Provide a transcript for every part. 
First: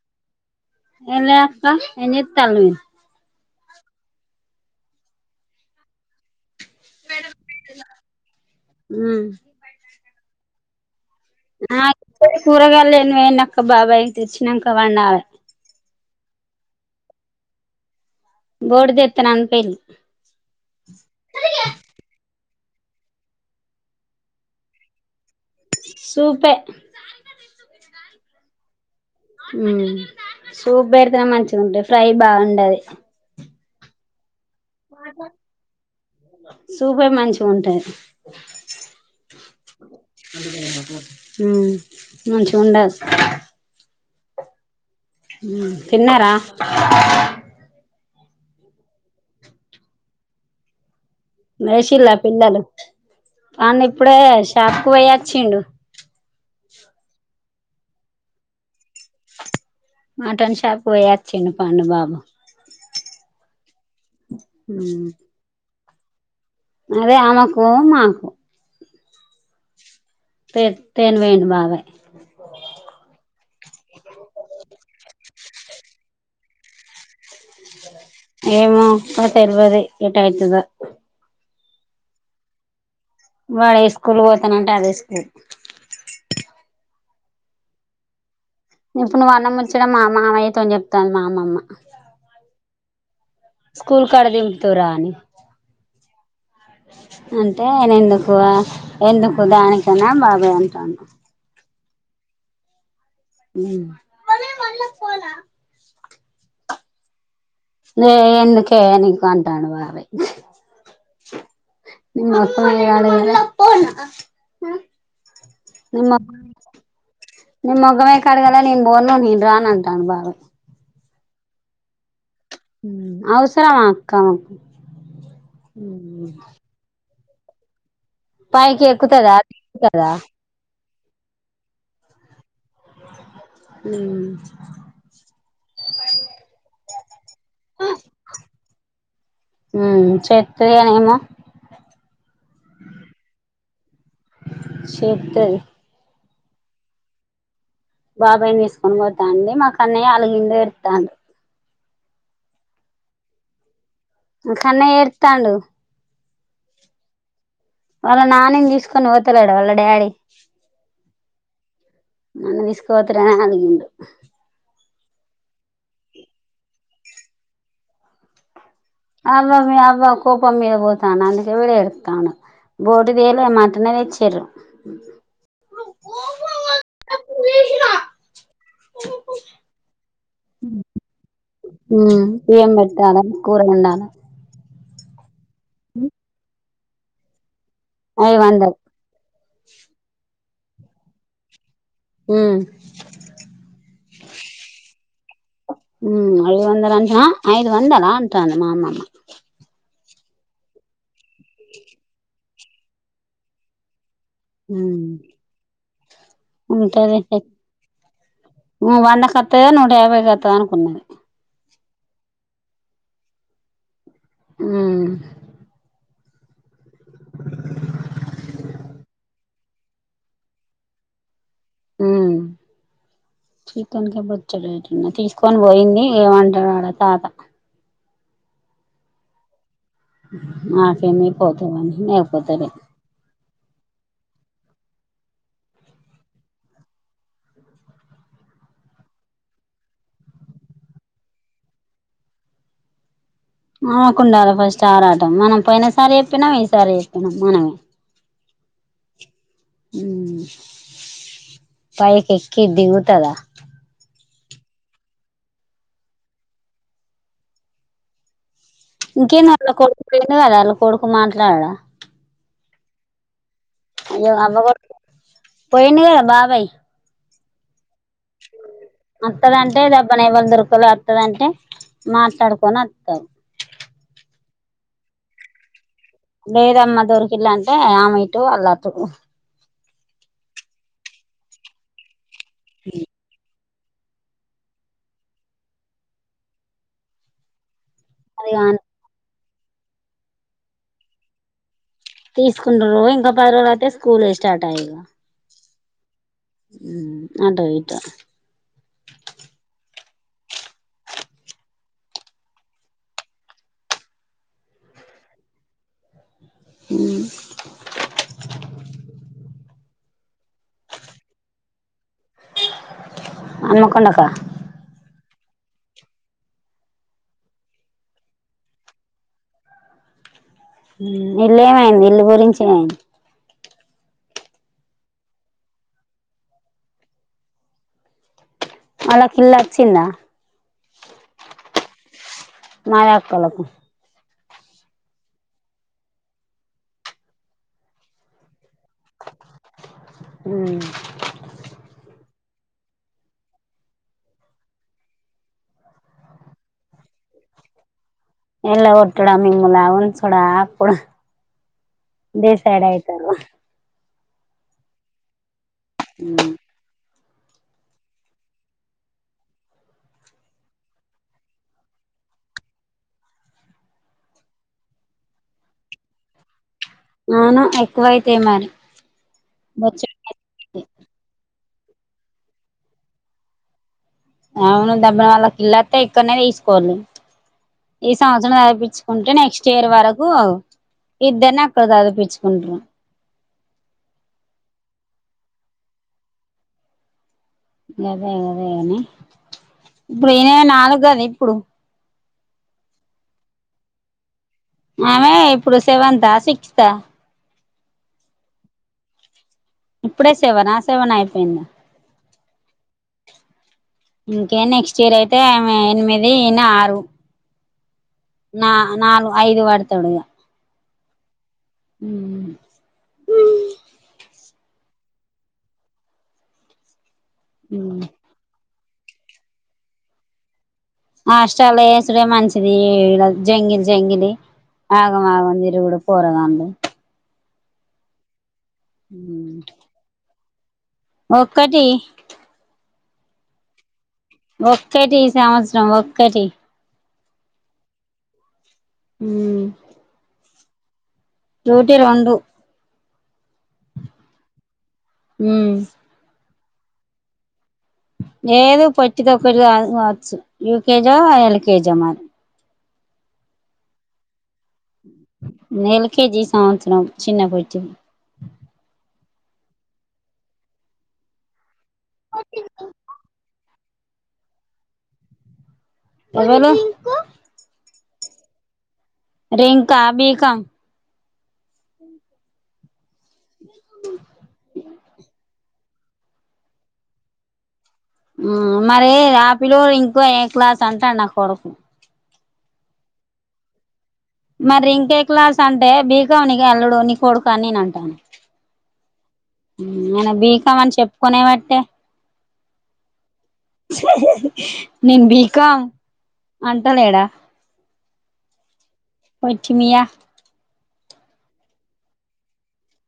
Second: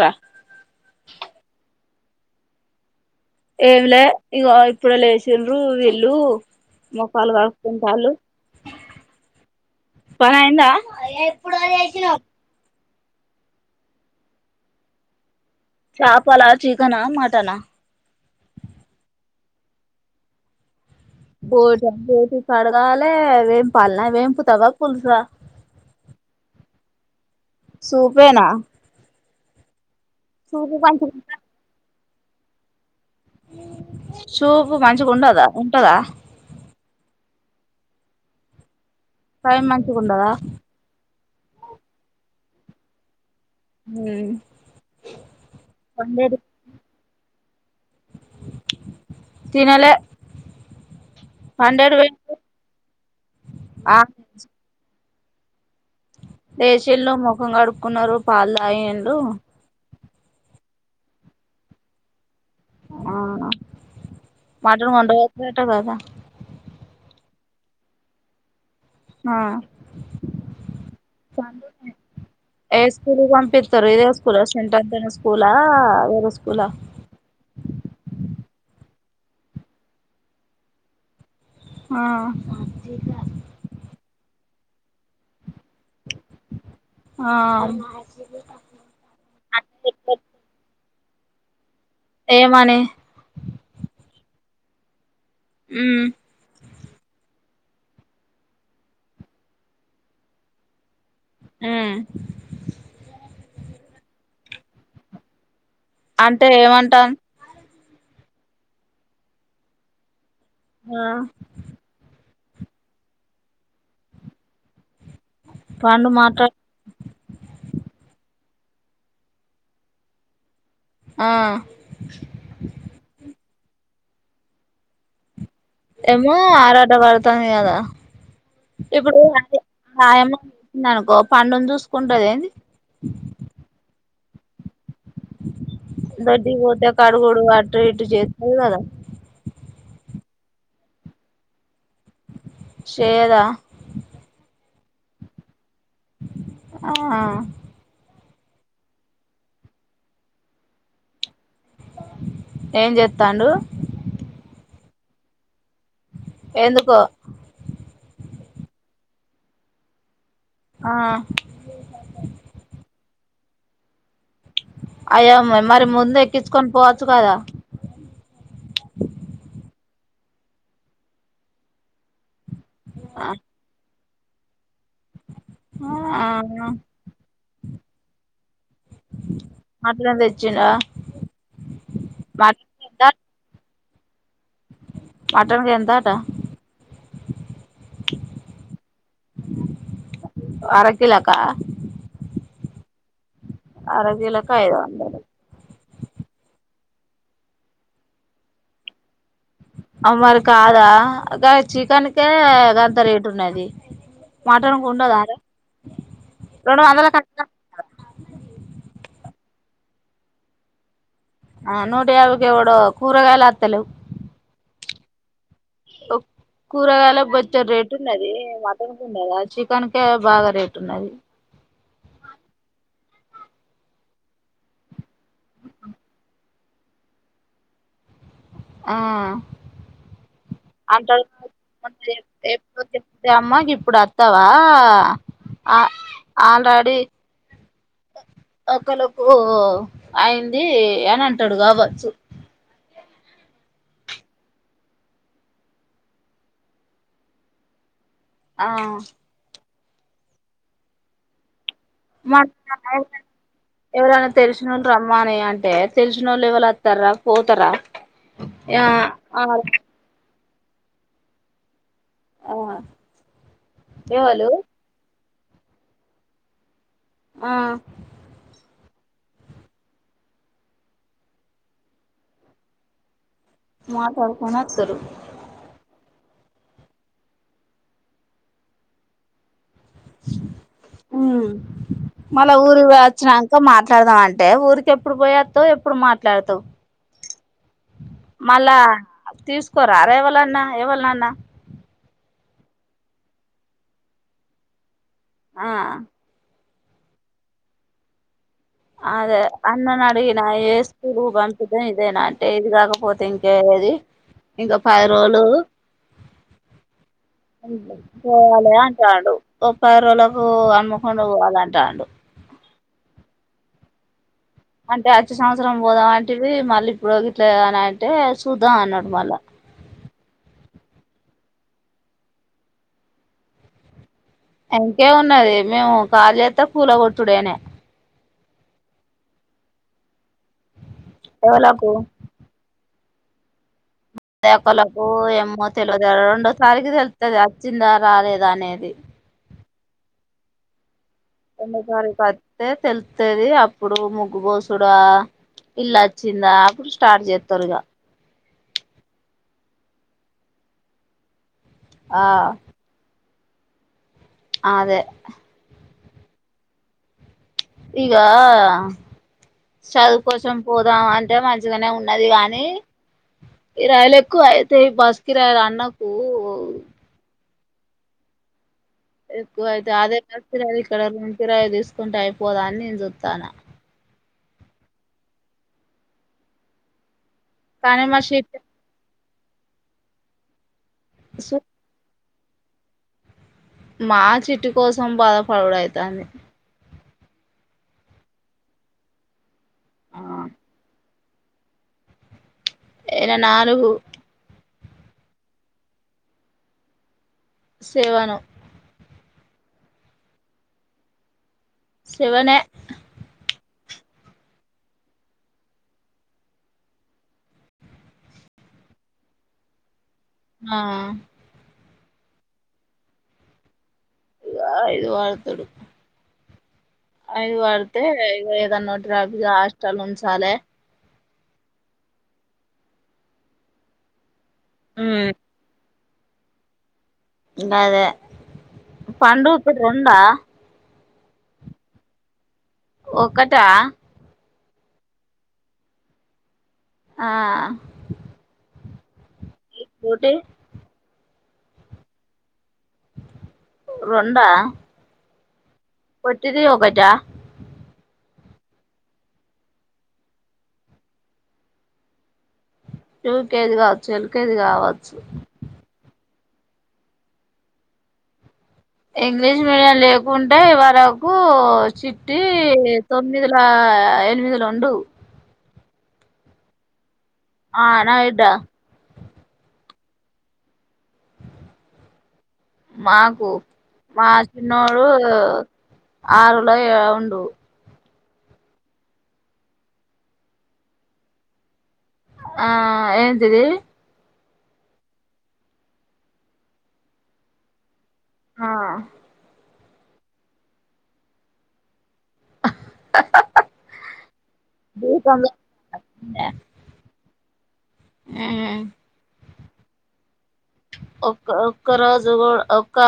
రా ఎలాక్క నేన్ తీత్తాములే ఏమిలే ఇదిగో ఇప్పుడు లేసిండ్రు వీళ్ళు మొఖాలు కడుకుంటాండు మీరు పనైదా అయ ఎప్పుడో జేసినం ేనక్క బాబాయి తేచినక వండాలె చాపాల, చికెనా, మటనా. బోర్డు దతన అను పేలి పోటీ పోటీ కడగాాలి వేం పల్నా వేయింపుతావ పులుసా సూపే సూపెనా ఉ సూపెడితేనే మంచించిదింట ఫ్రై బాగుండది అ సుపు మంచిగా ఉండదా ఉంటదా ఉంటాయి ఫ్రై మంచిగాండదా మంచిగా ఉండదు ఉ తిన్నారా తినలే పండేడు లేషిల్లా పోయిండు పిల్లలు కాని ఆ ఇప్పుడే షాప్కు పోయా చిండు ముంగా కడుక్కున్నారు పాాలయ హ మటన్ సాప్ప ఆచిడు పాడు బబ ఆ మటన్ మ్మ్ కొండతుట కదా అదే ఆమెకు మాకు ఆ తేన్ తేన్ పోండు భావే పెతారు ఇద కురా సెంటటె నెస్ స్కూలా వేర స్కూలా ఏమో అక్క తెలవది ఎట్యతుద ఆ వాళ్ళే స్కూల్ పోతానంటే అదే స్కూల్ ఆ ఇప్పుడు నువ్ అన్నం ముచ్చడం మామయ్యతోోని చెప్ మామమ మానే స్కూల్ కాడ దిపుతువు రా అని ఉ అంటే ఎందుకు ఆ ఎందుకు దానికని బాబాయ్ అంటండు ఉ మమీ మళ్ళ ఫోన్ హ అంటే ఏమంటాను నీ ఎందుకే నీకు అంటాడు బాబాయ్ ఆ మొత్తం ఇయ్యాలే కదా పండు నీమాక్ మాట్లాడు నీ మొకం ఎట్ల కడగలే నేను పోను నేను రాను ఆటండు బాబయ్ హు అవు సరమ అక్క ఎమ్మో ఆరాట పడ్ తాంది కదా పైకి ఇప్పుడు ఎక్కుతదా తిత్తరా ఆయమ్మ అనుకో పండును చూసుకుంటది ఏంది ఉ దొడ్డికి పోతే కాడుగుడు అటు ఇటు చేస్తది కదా హు చెత్తది కానీ ఏమో చేయదా చెత్తది ఆ బాబాయ్ ని తీసుకొని పోతాండి మా కన్నయ్య అలగిిండు పెడతాంది ఏం చెస్తాడు కన్నయ్య అడుత్తండు ఎందుకు నానిని తీసుకొని పోతలేడ వాళ్ళ డాడీ ఆ నన్ను తీసుక అని అలిగిండు అయ్యో మరి ముందు ఎక్కించుకొని పోవచ్చు కదా అవ్వ మీ అవ్వకోపం మీద పోతాను అన్నిక వెడ ఎతను బోటి ఆ తేలే మటన్ ఏ తెచ్చి చర్రు ఆ తెచ్చిండా ఏం మటన్ ఎంత పెట్టాల కూ ఉండాలా మటన్కి ఎంత ఆట అయిదు వందలు అరకీలక హు ఆరోగ్యలకు ఐదు వందలు మ్మ్ ఐదు వందలంట ఐదు వందలా అంటాంది మా అమ్మమ్మ అ మరి కాదా చికెన్కే గంత రేట్ ఉన్నది మటన్ కు మ్మ్ ఉండదారా రెండు వందల ఉంటది కట్ట ఎ వందకత్ తగా నూట యాభై కొత్తనుకున్నది ఆ నూట యాభైకి ఇప్పుడు కూరగాయలు అత్తలేవ్ మ్మ్ కూరగాయల బొచ్చెడ్ రేట్ ఉన్నది, మటన్ కున్నదా చికెన్ కే బాగా రేట్ ఉన్నది ఉమ్ చీకన్కే బొచ్చెడు రేట్ ఉన్నది తీసుకొని పోయింది ఏమంటాడో ఆడ తాత ఆ అంటాడు నాకేమీ పోతావాన్ని అయిపోతాది ఎప్పుడు చెప్తే అమ్మ ఇప్పుడు అత్తావా ఆ ఆల్రెడీ ఒకలకు అయింది అని అంటాడు కావచ్చు ఆమెకుండాలా ఫస్ట్ ఆరాటం మనం పోయిన సారి చెప్పినాం ఈసారి చెప్పినాం మనమే ఆ ఉమ్ పైకి మ ఎక్కి దిగుతదా ఎవరైనా తెలిసినోళ్ళు రమ్మని అంటే తెలిసినోళ్ళు ఎవళత్తర్రా పోతరా ఇంకేంది అల్లా కొడుకు పో డుకద వాళ్ళ కొడుకు మాట్లాడా ఊహా అయ్యో ఆమె కొడ్ పోయిండు కదా బాబై ఆ అత్తదంటే దబ్బున ఎవ్వళ్ దొరకలే అత్తదంటే మాట్లాడుకొని అత్తరు మాట్లాడుకోని వత్తరు లేదమ్మ దొరికిల్లు అంటే ఆమె ఇటు ఆల్లటు మ్మ్ మళ్ళ ఊరురా వచ్చినంక ఇంకా మాట్లాడదాం అంటే ఊరికెప్పుడు పోయత్తవ్ ఎప్పుడు మాట్లాడుతావు అది కాని మళ్ళా తీసుకోరార ఎవళన్నా ఎవలినన్న తీసుకుంటరు ఇంకా పది రోలైయితే స్కూలే స్టార్ట్ అయే ఆ అటో ఇటో అదే అన్నను అడిగిన ఏ స్కూల్కి పంపిద్దం ఇదేనా అంటే ఇది కాకపోతే ఇంకేది ఇంకా పది రోజులు పోవాలే అంటాండు ఒక పది రోజులకు హనమకొండా పోవాలంటాడు హనుమకొండ కా అంటే అచ్చే సంవత్సరం పోదాం వంటివి మళ్ళీ ఇప్పుడు గిట్లగానే అంటే చూద్దాం అన్నాడు మళ్ళా ఇల్లేమైంది ఇల్లు గురించేమైంది ఇంకేమున్నది మేము కాళీ చేత్తే కూల కొట్టుడేనై వాలాకిల్లోచ్చిందా ఎవలకు మాయా కు కలుపు ఒకలకు ఏమో తెలవదు రెండోసారికి తెలుత్తది వచ్చిందా రాలేదా అనేది హ్మ్ రెండో తారీఖు వత్తే తెలుత్తది అప్పుడు ముగ్గుపోసుడా ఇల్లా వచ్చిందా అప్పుడు స్టార్ట్ చేస్తారు ఇక ఎలా ఒట్టడా మమ్ములా ఒందసోడా ఆకుడ ఆ డిసైడ్ అయితారు అదే మ్ ఇక చదువు కోసం పోదాం అంటే మంచిగానే ఉన్నది కాగానీ ఈ రయలకు అయితే ఈ బస్కి రయలు అన్నకు నను ఎక్కువైతే మరి ఎక్కువయితే బొచ్చెడు అదే వ అడ ఉంతరాయిది చూసుకుంటూ అయిపోదా అని నేను చూస్తున్న అవును దబ్బిన వాళ్ళకిిళ్లస్త ఇక్కడనే తీసుకోవాలి కానీ ఈ మా చిట్టి సంవత్సరా చదివి ఉంటే నెక్స్ట్ ఇయర్ వరకు ఇద్దేనే అకదు అద పిచ్చ కొండ మా చెట్టు కోసం బాధ పడవుడ అవుతంది గదే గదేగానే ఆ ఇప్పుడునే నాలుగు అది కుప్పుడు ఏ నాలుగు ఆమెఇప్పుడు సేవంత శిక్షిత సేవను ఇప్పుడే సేవన్ ఆ సేవన్ అయిపోయింది సివన ఇంకే నెక్స్ట్ ఇయర్ అయితే ఎనిమిది ఆరు నా నాలుగు ఐదు వాడు తడుగా ఆ మ్ ఇది ఇది వళత ఎడుకు అఐది వాడుతే ఇ ఏదా నో విగా హాస్టల్ ఉంచాలి ఆ అష్ట అలాేసుడే మంచిది ఇ జంగిల్ జంగిలి ఆగ ఆగ నిరుగుడు కూరగాడి అ అదే పండువుఊతుడు రెండా ఒక్కటీ ఒకటా ఒక్కటి సంవత్సరం ఒక్కటి ఆ మ్మ్ ఒటే నూటి రెండు రొండా మ్మ్ తిది ఒగటా లేదు పొట్టిదొక్కటిగాదు కావచ్చు యూకేజో ఎల్కేజొ మరి యూకేజి కావచ్చు ఎల్ యుకేజి కావచ్చు ఎల్కేజీ సంవత్సరం చిన్న బుజ్జి ఇంగ్లీష్ మీడియం లేకుంటె వరకూ చిట్టీ తొమ్న్మిదిల ఆ ఎనిమిదల ఉండు ఎవలు ఆ నా విడ్డ రింకా బీకాం మాకు మా చిన్నోడూ ఆరులొ ఎ ఉండు మరీ ఆపిలొ ఇంకొ ఏ క్లాస్ అంటాండ నా కొడుకు ఆ ఏంటిదీ మరి ఇంకే క్లాస్ అంటే బీకం నీ అల్లుడు నీ కొడుకని నేను అంటానా ఆ మ్మ్ అన బీకమని చెప్పుకొనే వట్టే నేను బీకాం అంటలేడా మ్ పొట్టి మ్యా ఒక్క ఒక్క రోజు కూడా ఒక్కా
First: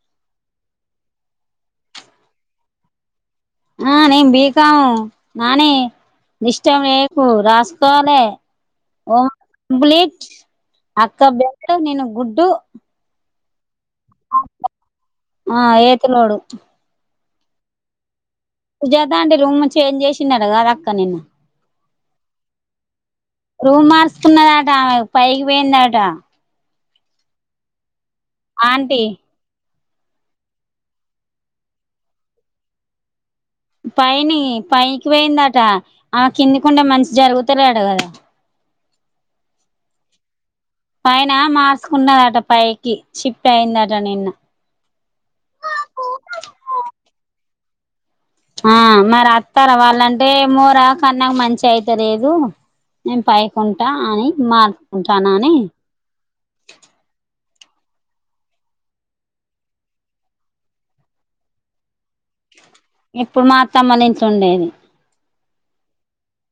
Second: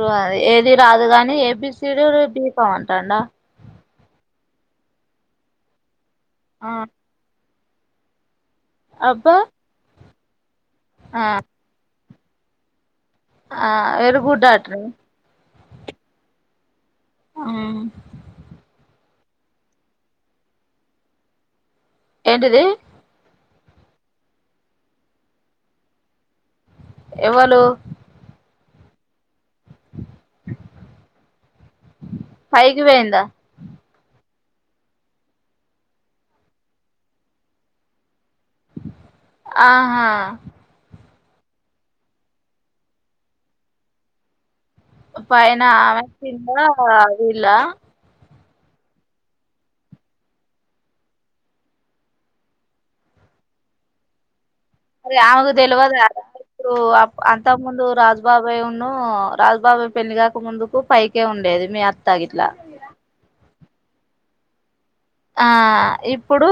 రా ఏది రాదు కాని ఏ బి సీడులు బీపం అంటాండ ఆ నేన్ బీకాం నానీ డిస్టబ్ చేయకు రాస్ తోనే ఓ అబ్బా అంబలీక్ అక్క బె [inaudible] నను ఉడ్డు ఆ వెరి గుడ్ అటనే ఆ ఏతులోడు ఆ జెదా ఆంటి రూమ్ చేంజ్ చేసిందట కాద అక్క నిన్ను ఏంటది రూ మార్చుకున్నదా ఆట ఆమె పైకి పోయింద ఆట ఎవలు ఆంటీ పైకి పోయిందా పైని పైకి పోయిందట ఆ కింది కుండే మన్షి జరుగుతాలేడు కదా. ఆహా పైన మార్చుకున్నదట పైకి షిఫ్ట్ అయిందట నిన్న పైన ఆ వచ్చండ వీళ్ళా ఆ మరి అత్తారా వాళ్ళంటే మూర కన్నా మంచి అయితా లేదు. నేను పైకుంటా అని మ అరే ఆవకు తెలివదా రు అప్ అం ఇంత ముందు రాజుబాబాయ ఉన్ను రాజుబాబాయ్ పెళ్లిగాక ముందుకు పైకే ఉండేది. మీ అత్తా గిట్లా ఇప్పుడు మాత్తమ్మనించి ఉండేది. ఆ ఇప్పుడు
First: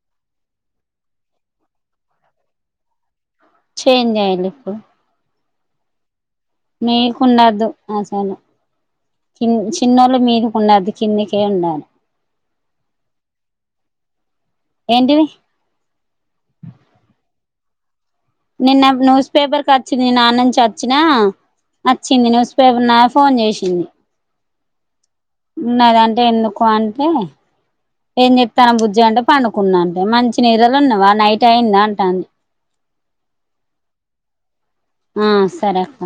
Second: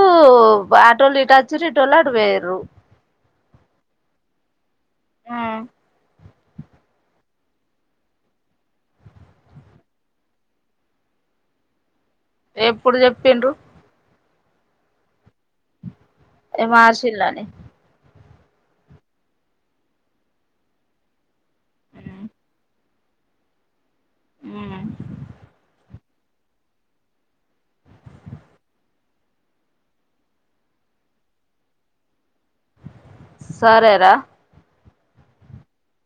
ఆటోళ్ళు ఇటొచ్చురు ఇటోళ్ళు అటుపొయురు. చేంజ్య్ంది ఇప్ మీకు ఉండదు. అసలు కి చిన్నోళ్ళు మీకు ఉండదు కిందికే ఉండాలె ఎప్పుడు చెప్పిండ్రు. ఏంటిది. ఏ మార్సిండని నిన్న న్యూస్ పేపర్కి వచ్చింది. నే ఆన్ననుంచి వచ్చిన అచ్చింది న్యూస్ పేపర్ నా ఫోన్ చేసింది. నదన్ అంటే ఎందుకు అంటే ఏం చెప్తాను. బుజ్జీ అంటే పనుకున్నా అంటే మంచి నీరలో ఉన్నావా నైట్ అయిందా అంటాంది. సరేరా ఆ సరే అక్క